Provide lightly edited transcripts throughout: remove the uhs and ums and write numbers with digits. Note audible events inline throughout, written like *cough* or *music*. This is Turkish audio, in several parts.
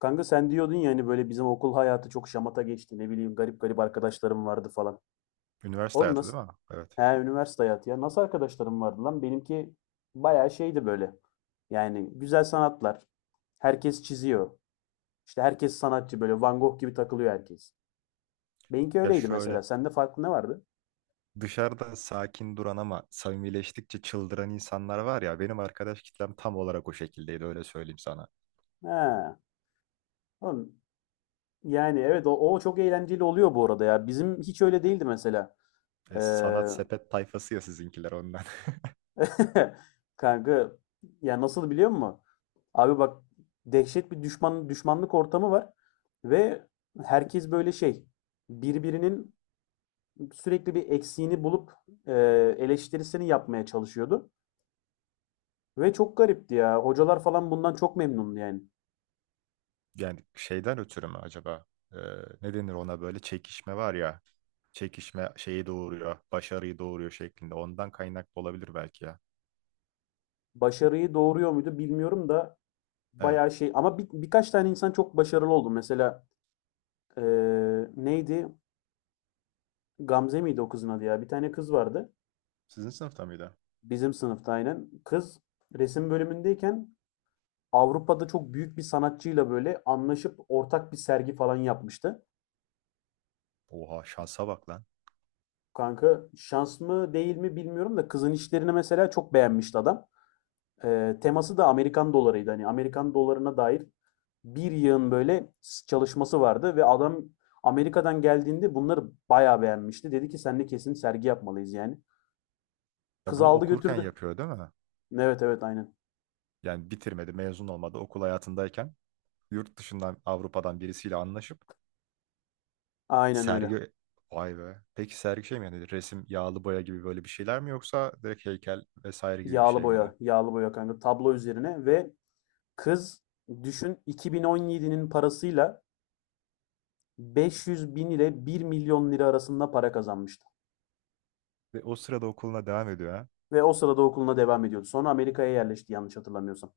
Kanka sen diyordun ya hani böyle bizim okul hayatı çok şamata geçti. Ne bileyim garip garip arkadaşlarım vardı falan. Üniversite Oğlum hayatı değil nasıl? mi? Evet. He, üniversite hayatı ya. Nasıl arkadaşlarım vardı lan? Benimki bayağı şeydi böyle. Yani güzel sanatlar. Herkes çiziyor. İşte herkes sanatçı, böyle Van Gogh gibi takılıyor herkes. Benimki Ya öyleydi şöyle mesela. Sende farklı ne vardı? dışarıda sakin duran ama samimileştikçe çıldıran insanlar var ya benim arkadaş kitlem tam olarak o şekildeydi öyle söyleyeyim sana. He. Oğlum, yani evet, o çok eğlenceli oluyor bu arada ya. Bizim hiç öyle değildi mesela. Ee, Sanat sepet tayfası ya sizinkiler ondan. *laughs* *laughs* kanka, ya nasıl biliyor musun? Abi bak, dehşet bir düşmanlık ortamı var ve herkes böyle şey, birbirinin sürekli bir eksiğini bulup e, eleştirisini yapmaya çalışıyordu. Ve çok garipti ya. Hocalar falan bundan çok memnundu yani. Yani şeyden ötürü mü acaba? E, Ne denir ona böyle çekişme var ya. Çekişme şeyi doğuruyor, başarıyı doğuruyor şeklinde. Ondan kaynaklı olabilir belki ya. Başarıyı doğuruyor muydu bilmiyorum da Evet. bayağı şey, ama birkaç tane insan çok başarılı oldu. Mesela e, neydi? Gamze miydi o kızın adı ya? Bir tane kız vardı. Sizin sınıfta mıydı? Bizim sınıfta aynen. Kız resim bölümündeyken Avrupa'da çok büyük bir sanatçıyla böyle anlaşıp ortak bir sergi falan yapmıştı. Oha şansa bak lan. Kanka şans mı değil mi bilmiyorum da kızın işlerini mesela çok beğenmişti adam. Teması da Amerikan dolarıydı. Hani Amerikan dolarına dair bir yığın böyle çalışması vardı ve adam Amerika'dan geldiğinde bunları bayağı beğenmişti. Dedi ki seninle kesin sergi yapmalıyız yani. Ya Kız bunu aldı okurken götürdü. yapıyor değil mi? Evet, evet, aynen. Yani bitirmedi, mezun olmadı okul hayatındayken. Yurt dışından Avrupa'dan birisiyle anlaşıp Aynen öyle. sergi, vay be. Peki sergi şey mi yani resim, yağlı boya gibi böyle bir şeyler mi yoksa direkt heykel vesaire gibi bir Yağlı şey miydi? boya, yağlı boya kanka, tablo üzerine. Ve kız, düşün, 2017'nin parasıyla 500 bin ile 1 milyon lira arasında para kazanmıştı. Ve o sırada okuluna devam ediyor ha. Ve o sırada okuluna devam ediyordu. Sonra Amerika'ya yerleşti yanlış hatırlamıyorsam.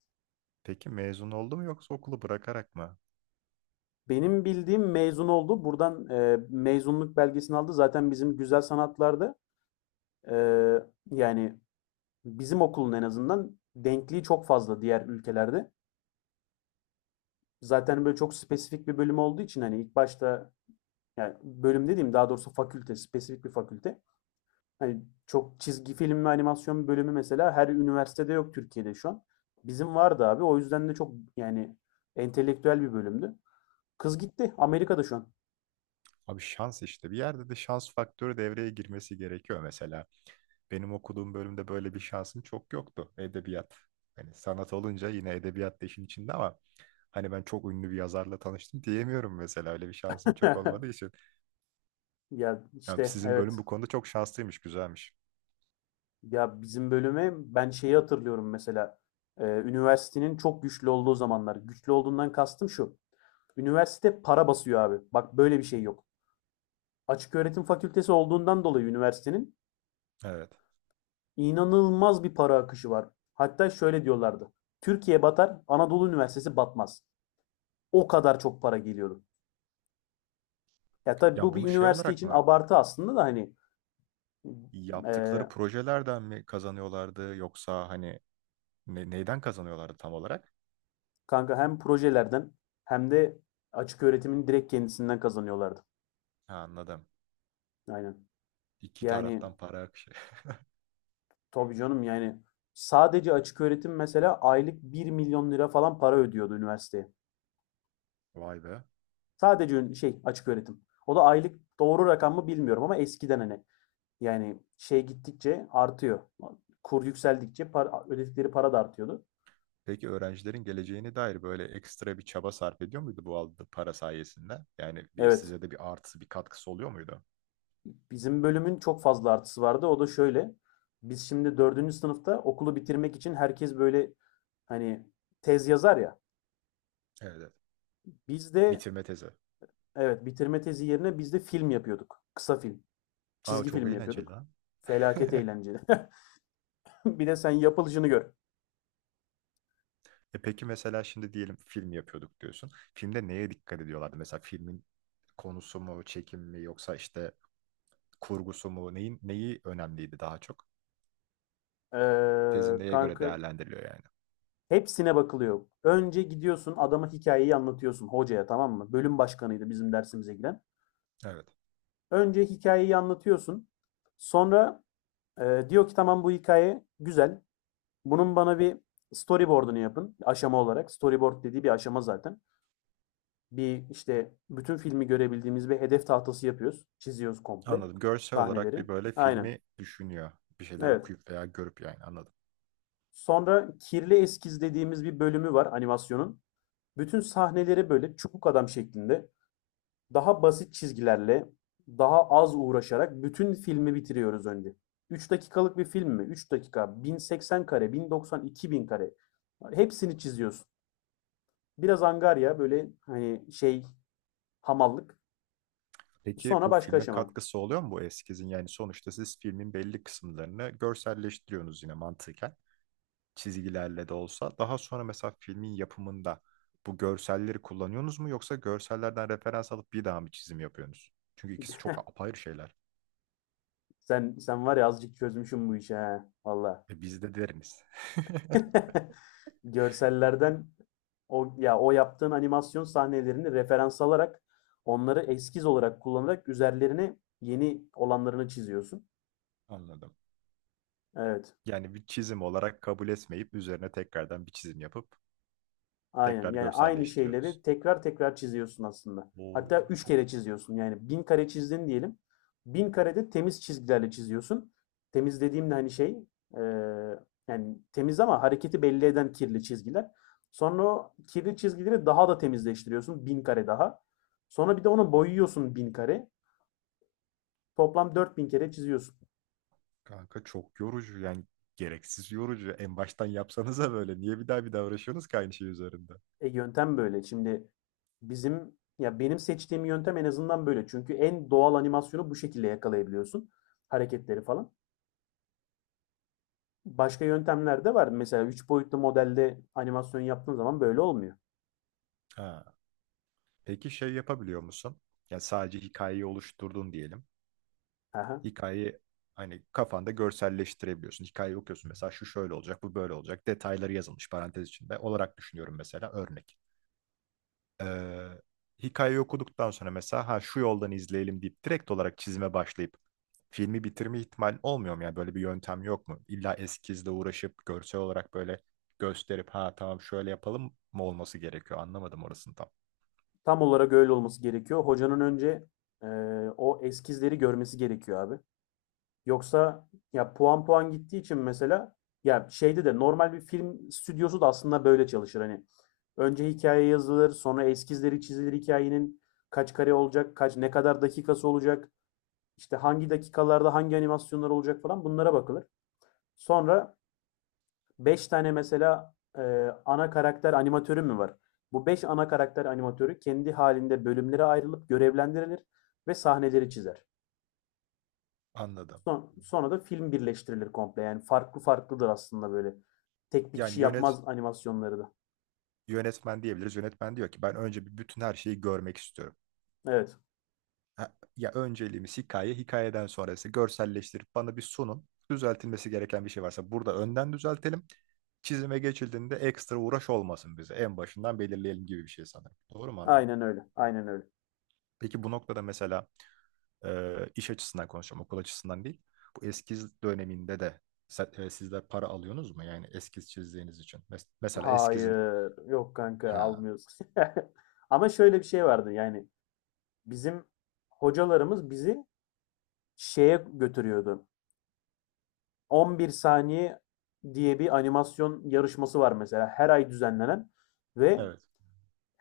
Peki mezun oldu mu yoksa okulu bırakarak mı? Benim bildiğim mezun oldu. Buradan mezunluk belgesini aldı. Zaten bizim güzel sanatlarda, e, yani bizim okulun en azından denkliği çok fazla diğer ülkelerde. Zaten böyle çok spesifik bir bölüm olduğu için, hani ilk başta, yani bölüm dediğim daha doğrusu fakülte, spesifik bir fakülte. Hani çok, çizgi film ve animasyon bölümü mesela her üniversitede yok Türkiye'de şu an. Bizim vardı abi. O yüzden de çok, yani entelektüel bir bölümdü. Kız gitti. Amerika'da şu an. Abi şans işte. Bir yerde de şans faktörü devreye girmesi gerekiyor mesela. Benim okuduğum bölümde böyle bir şansım çok yoktu. Edebiyat. Hani sanat olunca yine edebiyat da işin içinde ama hani ben çok ünlü bir yazarla tanıştım diyemiyorum mesela. Öyle bir şansım çok olmadığı *laughs* için. Ya Ya işte sizin bölüm evet. bu konuda çok şanslıymış, güzelmiş. Ya bizim bölüme ben şeyi hatırlıyorum mesela. Üniversitenin çok güçlü olduğu zamanlar. Güçlü olduğundan kastım şu. Üniversite para basıyor abi. Bak böyle bir şey yok. Açık öğretim fakültesi olduğundan dolayı üniversitenin Evet. İnanılmaz bir para akışı var. Hatta şöyle diyorlardı. Türkiye batar, Anadolu Üniversitesi batmaz. O kadar çok para geliyordu. Ya tabii Ya bu bir bunu şey üniversite olarak için mı abartı aslında da hani. e, yaptıkları projelerden mi kazanıyorlardı yoksa hani neyden kazanıyorlardı tam olarak? kanka hem projelerden, hem de açık öğretimin direkt kendisinden kazanıyorlardı. Ha, anladım. Aynen. İki Yani taraftan para akışı. tabii canım, yani sadece açık öğretim mesela aylık 1 milyon lira falan para ödüyordu üniversiteye. *laughs* Vay be. Sadece şey, açık öğretim. O da aylık doğru rakam mı bilmiyorum ama eskiden hani, yani şey, gittikçe artıyor. Kur yükseldikçe para, ödedikleri para da artıyordu. Peki öğrencilerin geleceğine dair böyle ekstra bir çaba sarf ediyor muydu bu aldığı para sayesinde? Yani bir Evet. size de bir artısı, bir katkısı oluyor muydu? Bizim bölümün çok fazla artısı vardı. O da şöyle. Biz şimdi 4. sınıfta okulu bitirmek için herkes böyle, hani tez yazar ya. Evet, evet. Biz de, Bitirme tezi. evet, bitirme tezi yerine biz de film yapıyorduk. Kısa film. Aa Çizgi çok film eğlenceli yapıyorduk. lan. *laughs* Felaket eğlenceli. *laughs* Bir de sen yapılışını gör. E peki mesela şimdi diyelim film yapıyorduk diyorsun. Filmde neye dikkat ediyorlardı? Mesela filmin konusu mu, çekim mi yoksa işte kurgusu mu? Neyin, neyi önemliydi daha çok? Tezin neye göre kanka, değerlendiriliyor yani? hepsine bakılıyor. Önce gidiyorsun adama hikayeyi anlatıyorsun, hocaya, tamam mı? Bölüm başkanıydı bizim dersimize giren. Evet. Önce hikayeyi anlatıyorsun. Sonra diyor ki tamam bu hikaye güzel. Bunun bana bir storyboard'unu yapın aşama olarak. Storyboard dediği bir aşama zaten. Bir, işte bütün filmi görebildiğimiz bir hedef tahtası yapıyoruz. Çiziyoruz komple Anladım. Görsel olarak sahneleri. bir böyle Aynen. filmi düşünüyor. Bir şeyleri Evet. okuyup veya görüp yani anladım. Sonra kirli eskiz dediğimiz bir bölümü var animasyonun. Bütün sahneleri böyle çubuk adam şeklinde, daha basit çizgilerle, daha az uğraşarak bütün filmi bitiriyoruz önce. 3 dakikalık bir film mi? 3 dakika, 1080 kare, 1090, 2000 kare. Hepsini çiziyorsun. Biraz angarya, böyle hani şey, hamallık. Peki Sonra bu başka filme aşama. katkısı oluyor mu bu eskizin? Yani sonuçta siz filmin belli kısımlarını görselleştiriyorsunuz yine mantıken, çizgilerle de olsa. Daha sonra mesela filmin yapımında bu görselleri kullanıyorsunuz mu yoksa görsellerden referans alıp bir daha mı çizim yapıyorsunuz? Çünkü ikisi çok apayrı şeyler. Sen var ya, azıcık çözmüşüm bu işi ha. Valla. E biz de deriniz. *laughs* *laughs* Görsellerden, o yaptığın animasyon sahnelerini referans alarak, onları eskiz olarak kullanarak üzerlerine yeni olanlarını çiziyorsun. Anladım. Evet. Yani bir çizim olarak kabul etmeyip üzerine tekrardan bir çizim yapıp Aynen. tekrar Yani aynı görselleştiriyorsunuz. şeyleri tekrar tekrar çiziyorsun aslında. Hatta Oo 3 çok kere çiziyorsun. Yani 1.000 kare çizdin diyelim. 1.000 karede temiz çizgilerle çiziyorsun. Temiz dediğimde hani şey, eee, yani temiz ama hareketi belli eden kirli çizgiler. Sonra o kirli çizgileri daha da temizleştiriyorsun. 1.000 kare daha. Sonra bir de onu boyuyorsun 1.000 kare. Toplam 4.000 kere çiziyorsun. kanka, çok yorucu yani, gereksiz yorucu. En baştan yapsanıza, böyle niye bir daha bir daha uğraşıyorsunuz ki aynı şey üzerinde? E, yöntem böyle. Şimdi bizim ya benim seçtiğim yöntem en azından böyle. Çünkü en doğal animasyonu bu şekilde yakalayabiliyorsun. Hareketleri falan. Başka yöntemler de var. Mesela 3 boyutlu modelde animasyon yaptığın zaman böyle olmuyor. Ha. Peki şey yapabiliyor musun? Yani sadece hikayeyi oluşturdun diyelim. Aha. Hikayeyi hani kafanda görselleştirebiliyorsun. Hikayeyi okuyorsun mesela şu şöyle olacak, bu böyle olacak. Detayları yazılmış parantez içinde olarak düşünüyorum mesela örnek. Ee, Hikayeyi okuduktan sonra mesela ha şu yoldan izleyelim deyip direkt olarak çizime başlayıp filmi bitirme ihtimali olmuyor mu? Yani böyle bir yöntem yok mu? İlla eskizle uğraşıp görsel olarak böyle gösterip ha tamam şöyle yapalım mı olması gerekiyor? Anlamadım orasını tam. Tam olarak öyle olması gerekiyor. Hocanın önce e, o eskizleri görmesi gerekiyor abi. Yoksa ya puan puan gittiği için mesela, ya şeyde de normal bir film stüdyosu da aslında böyle çalışır. Hani önce hikaye yazılır, sonra eskizleri çizilir hikayenin, kaç kare olacak, kaç, ne kadar dakikası olacak, işte hangi dakikalarda hangi animasyonlar olacak falan bunlara bakılır. Sonra 5 tane mesela ana karakter animatörü mü var? Bu 5 ana karakter animatörü kendi halinde bölümlere ayrılıp görevlendirilir ve sahneleri çizer. Anladım. Sonra da film birleştirilir komple. Yani farklı farklıdır aslında böyle. Tek bir Yani kişi yönet yapmaz animasyonları da. yönetmen diyebiliriz. Yönetmen diyor ki ben önce bir bütün her şeyi görmek istiyorum. Evet. Ha, ya önceliğimiz hikaye, hikayeden sonrası görselleştirip bana bir sunun. Düzeltilmesi gereken bir şey varsa burada önden düzeltelim. Çizime geçildiğinde ekstra uğraş olmasın bize. En başından belirleyelim gibi bir şey sanırım. Doğru mu anladım? Aynen öyle. Aynen öyle. Peki bu noktada mesela iş açısından konuşacağım, okul açısından değil. Bu eskiz döneminde de sizler para alıyorsunuz mu? Yani eskiz çizdiğiniz için. Mesela eskizin... Hayır. Yok kanka, Ha, almıyoruz. *laughs* Ama şöyle bir şey vardı, yani bizim hocalarımız bizi şeye götürüyordu. 11 saniye diye bir animasyon yarışması var mesela, her ay düzenlenen, ve evet.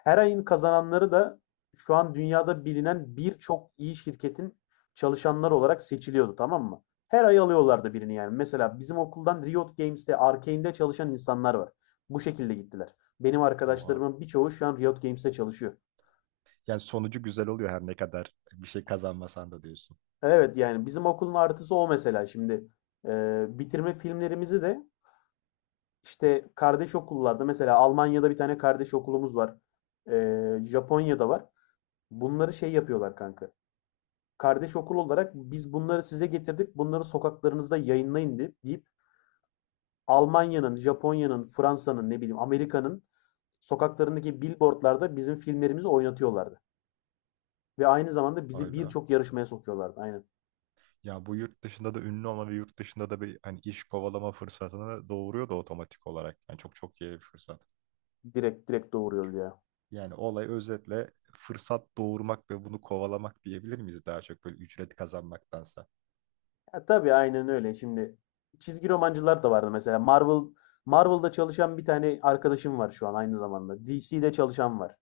her ayın kazananları da şu an dünyada bilinen birçok iyi şirketin çalışanları olarak seçiliyordu, tamam mı? Her ay alıyorlardı birini yani. Mesela bizim okuldan Riot Games'te, Arkane'de çalışan insanlar var. Bu şekilde gittiler. Benim Oha. arkadaşlarımın birçoğu şu an Riot Games'te çalışıyor. Yani sonucu güzel oluyor her ne kadar bir şey kazanmasan da diyorsun. Evet, yani bizim okulun artısı o mesela şimdi. Bitirme filmlerimizi de işte kardeş okullarda, mesela Almanya'da bir tane kardeş okulumuz var. Japonya'da var. Bunları şey yapıyorlar kanka. Kardeş okul olarak biz bunları size getirdik. Bunları sokaklarınızda yayınlayın deyip Almanya'nın, Japonya'nın, Fransa'nın, ne bileyim Amerika'nın sokaklarındaki billboardlarda bizim filmlerimizi oynatıyorlardı. Ve aynı zamanda Vay bizi be. birçok yarışmaya sokuyorlardı. Aynen. Ya bu yurt dışında da ünlü olma ve yurt dışında da bir hani iş kovalama fırsatını doğuruyor da otomatik olarak. Yani çok çok iyi bir fırsat. Direkt direkt doğuruyordu ya. Yani olay özetle fırsat doğurmak ve bunu kovalamak diyebilir miyiz daha çok böyle ücret kazanmaktansa? Ya tabii aynen öyle. Şimdi çizgi romancılar da vardı mesela. Marvel'da çalışan bir tane arkadaşım var şu an aynı zamanda. DC'de çalışan var.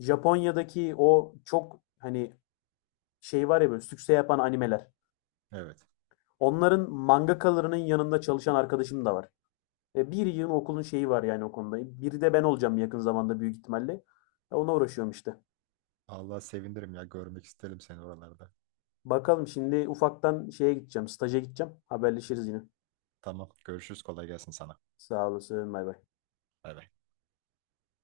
Japonya'daki o çok, hani şey var ya, böyle sükse yapan animeler. Evet. Onların mangakalarının yanında çalışan arkadaşım da var. E, bir yığın okulun şeyi var yani o konuda. Biri de ben olacağım yakın zamanda büyük ihtimalle. E, ona uğraşıyorum işte. Allah sevindirim ya görmek isterim seni oralarda. Bakalım, şimdi ufaktan şeye gideceğim, staja gideceğim. Haberleşiriz yine. Tamam görüşürüz kolay gelsin sana. Sağ olasın, bay bay. Bay bay.